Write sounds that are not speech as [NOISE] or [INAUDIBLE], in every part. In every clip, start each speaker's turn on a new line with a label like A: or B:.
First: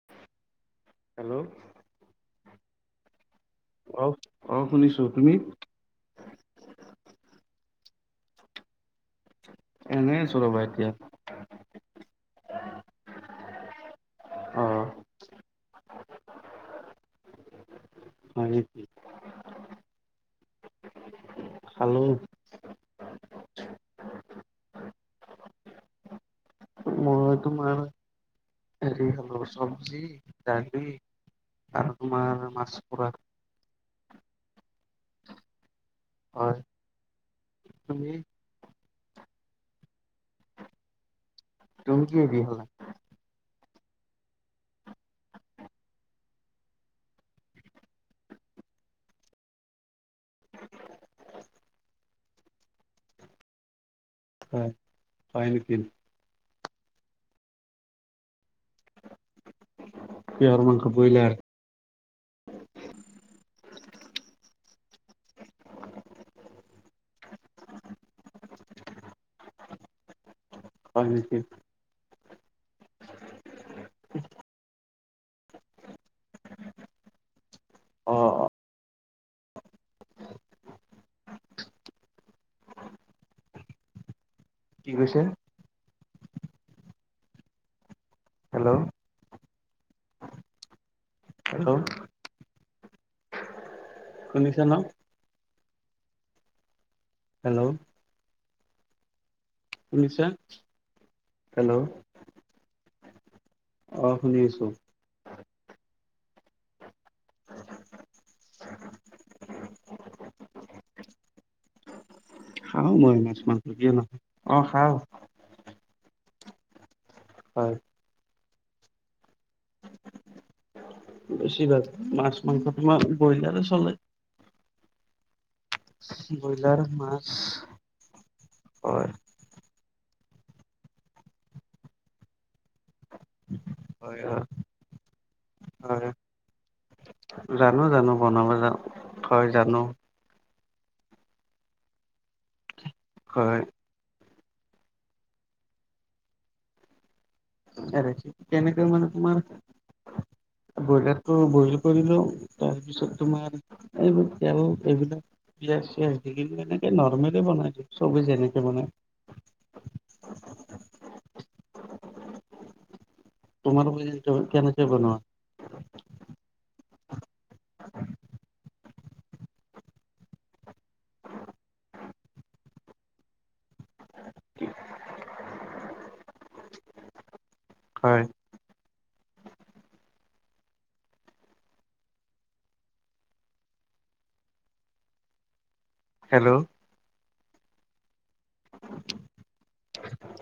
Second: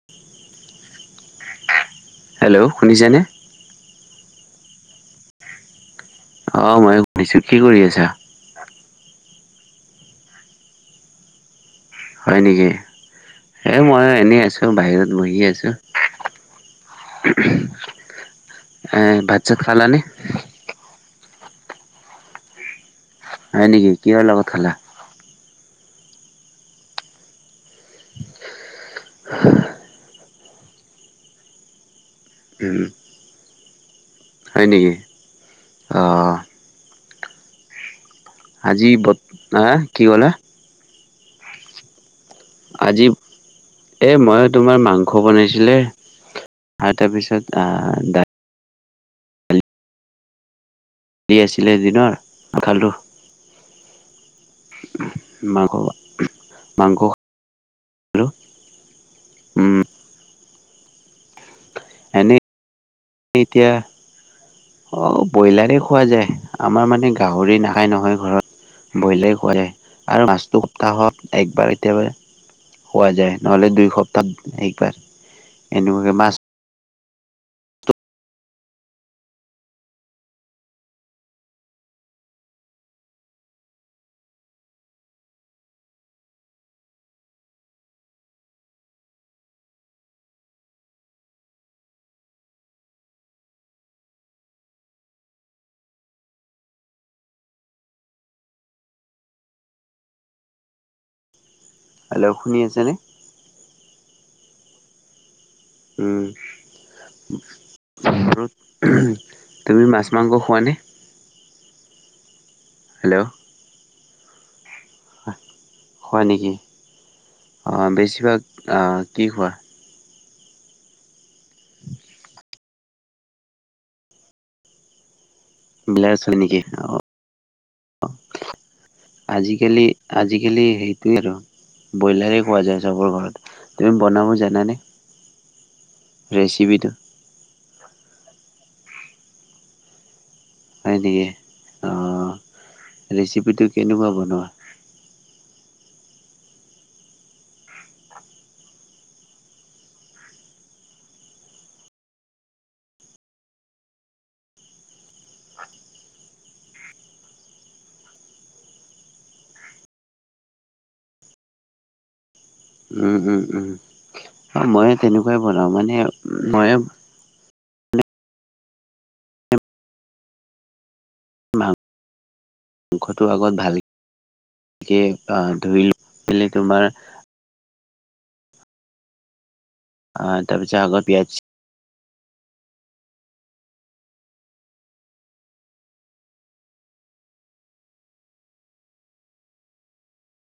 A: [UNINTELLIGIBLE]
B: Hello
A: hello শুনিছেনে?
B: অ' অ' শুনিছোঁ। তুমি?
A: অ' ময়ো শুনিছোঁ। কি কৰি আছা?
B: এনেই আছো ৰ'বা এতিয়া।
A: হয় নেকি, এই মইয়ো এনেই
B: অ
A: আছোঁ বাহিৰত বহি আছোঁ।
B: হয় নেকি
A: এ ভাত ছাত খালানে?
B: খালোঁ।
A: হয় নেকি, কিহৰ লগত খালা?
B: ম‌ই তোমাৰ হৰি খালো, চবজি দালি আৰু তোমাৰ মাছ
A: উম
B: পোৰা।
A: হয় নেকি? অঁ
B: হয় তুমি?
A: আজি ব, আ কি ক'লা?
B: তুমি কিহে দি খালা?
A: আজি এই মইয়ো তোমাৰ মাংস বনাইছিলে। আৰু তাৰ পিছত আহ দা আছিলে দিনৰ, খালো
B: হয় হয় নেকি
A: মাংস ভাত। মাংস। খালোঁ। উম
B: কিহৰ মাংস, বইলাৰ?
A: এনেই এতিয়া অ' ব্ৰইলাৰে খোৱা যায়, আমাৰ মানে গাহৰি নাখায় নহয় ঘৰত। ব্ৰইলাৰে খোৱা যায় আৰু মাছটো
B: হয়
A: সপ্তাহত
B: নেকি
A: একবাৰে কেতিয়াবা খোৱা যায়, নহ'লে দুই সপ্তাহত একবাৰ এনেকুৱাকে মাছ
B: অ অ কি কৈছে? হেল্ল'অ‌ হেল্ল'অ শুনিছা ন? হেল্ল'অ শুনিছা হেল্ল'অ?
A: হেল্ল'অ শুনি আছেনে?
B: অ' শুনি আছোঁ।
A: উম। আৰু তুমি মাছ মাংস খোৱানে?
B: খাও মই
A: হেল্ল'
B: মাছ মাংস। কিয় নাখাম অ খাওঁ?
A: হয় নেকি অ
B: হয়
A: বেছিভাগ কি খোৱা?
B: বেছি ভাগ মাছ মাংস তোমাৰ ব্ৰইলাৰে চলে।
A: ব্ৰইলাৰ চলে নেকি
B: ব্ৰইলাৰ মাছ
A: আহ।
B: হয়
A: আজিকালি আজিকালি সেইটোৱেই আৰু। ব্ৰইলাৰেই খোৱা যায় চবৰ ঘৰত। তুমি
B: হয়
A: বনাব
B: হয়
A: জানানে?
B: হয়
A: ৰেচিপি টো
B: জানো জানো বনাব জানো হয় জানো।
A: হয় নেকি অঁ
B: হয়
A: ৰেচিপিটো কেনেকুৱা বনোৱা?
B: ৰেচেপি কেনেকৈ মানে তোমাৰ ব্ৰইলাৰটো বইল কৰি লওঁ তাৰপিছত তোমাৰ এইবোৰ তেল এইবিলাক পিঁয়াজ চিয়াজ দি কিনে এনেকে নৰ্মেলে বনাই দিও চবেই যেনেকে বনাই।
A: উম
B: তোমালোকে
A: উম
B: কেনেকে
A: মইয়ো
B: বনোৱা
A: তেনেকুৱাই বনাওঁ মানে মইয়ো মাংস মাংসটো আগত বাজি কে ধুই লৈ পেলাই তোমাৰ
B: হয়
A: অ তাৰ পিছত আগৰ পিঁয়াজ
B: হেল্ল'অ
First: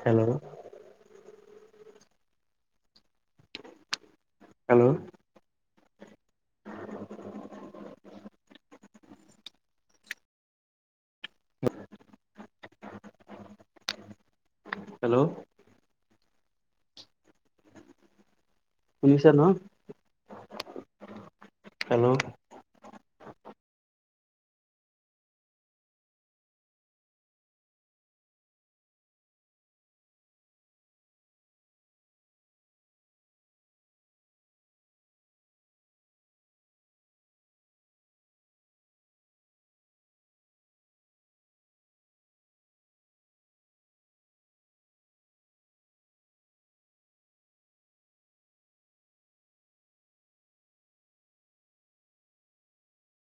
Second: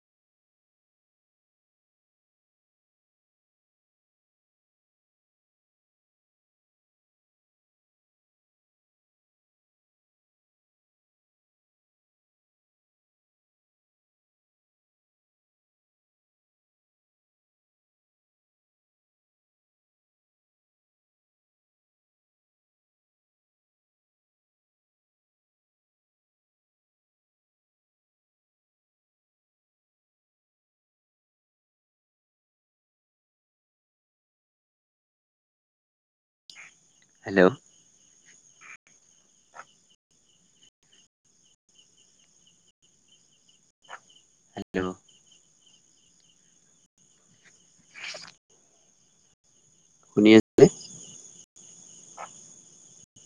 B: হেল্ল' হেল্ল' হেল্ল' শুনিছা ন? Hello
A: hello. হেল্ল'অ। [INAUDIBLE] কোনে আ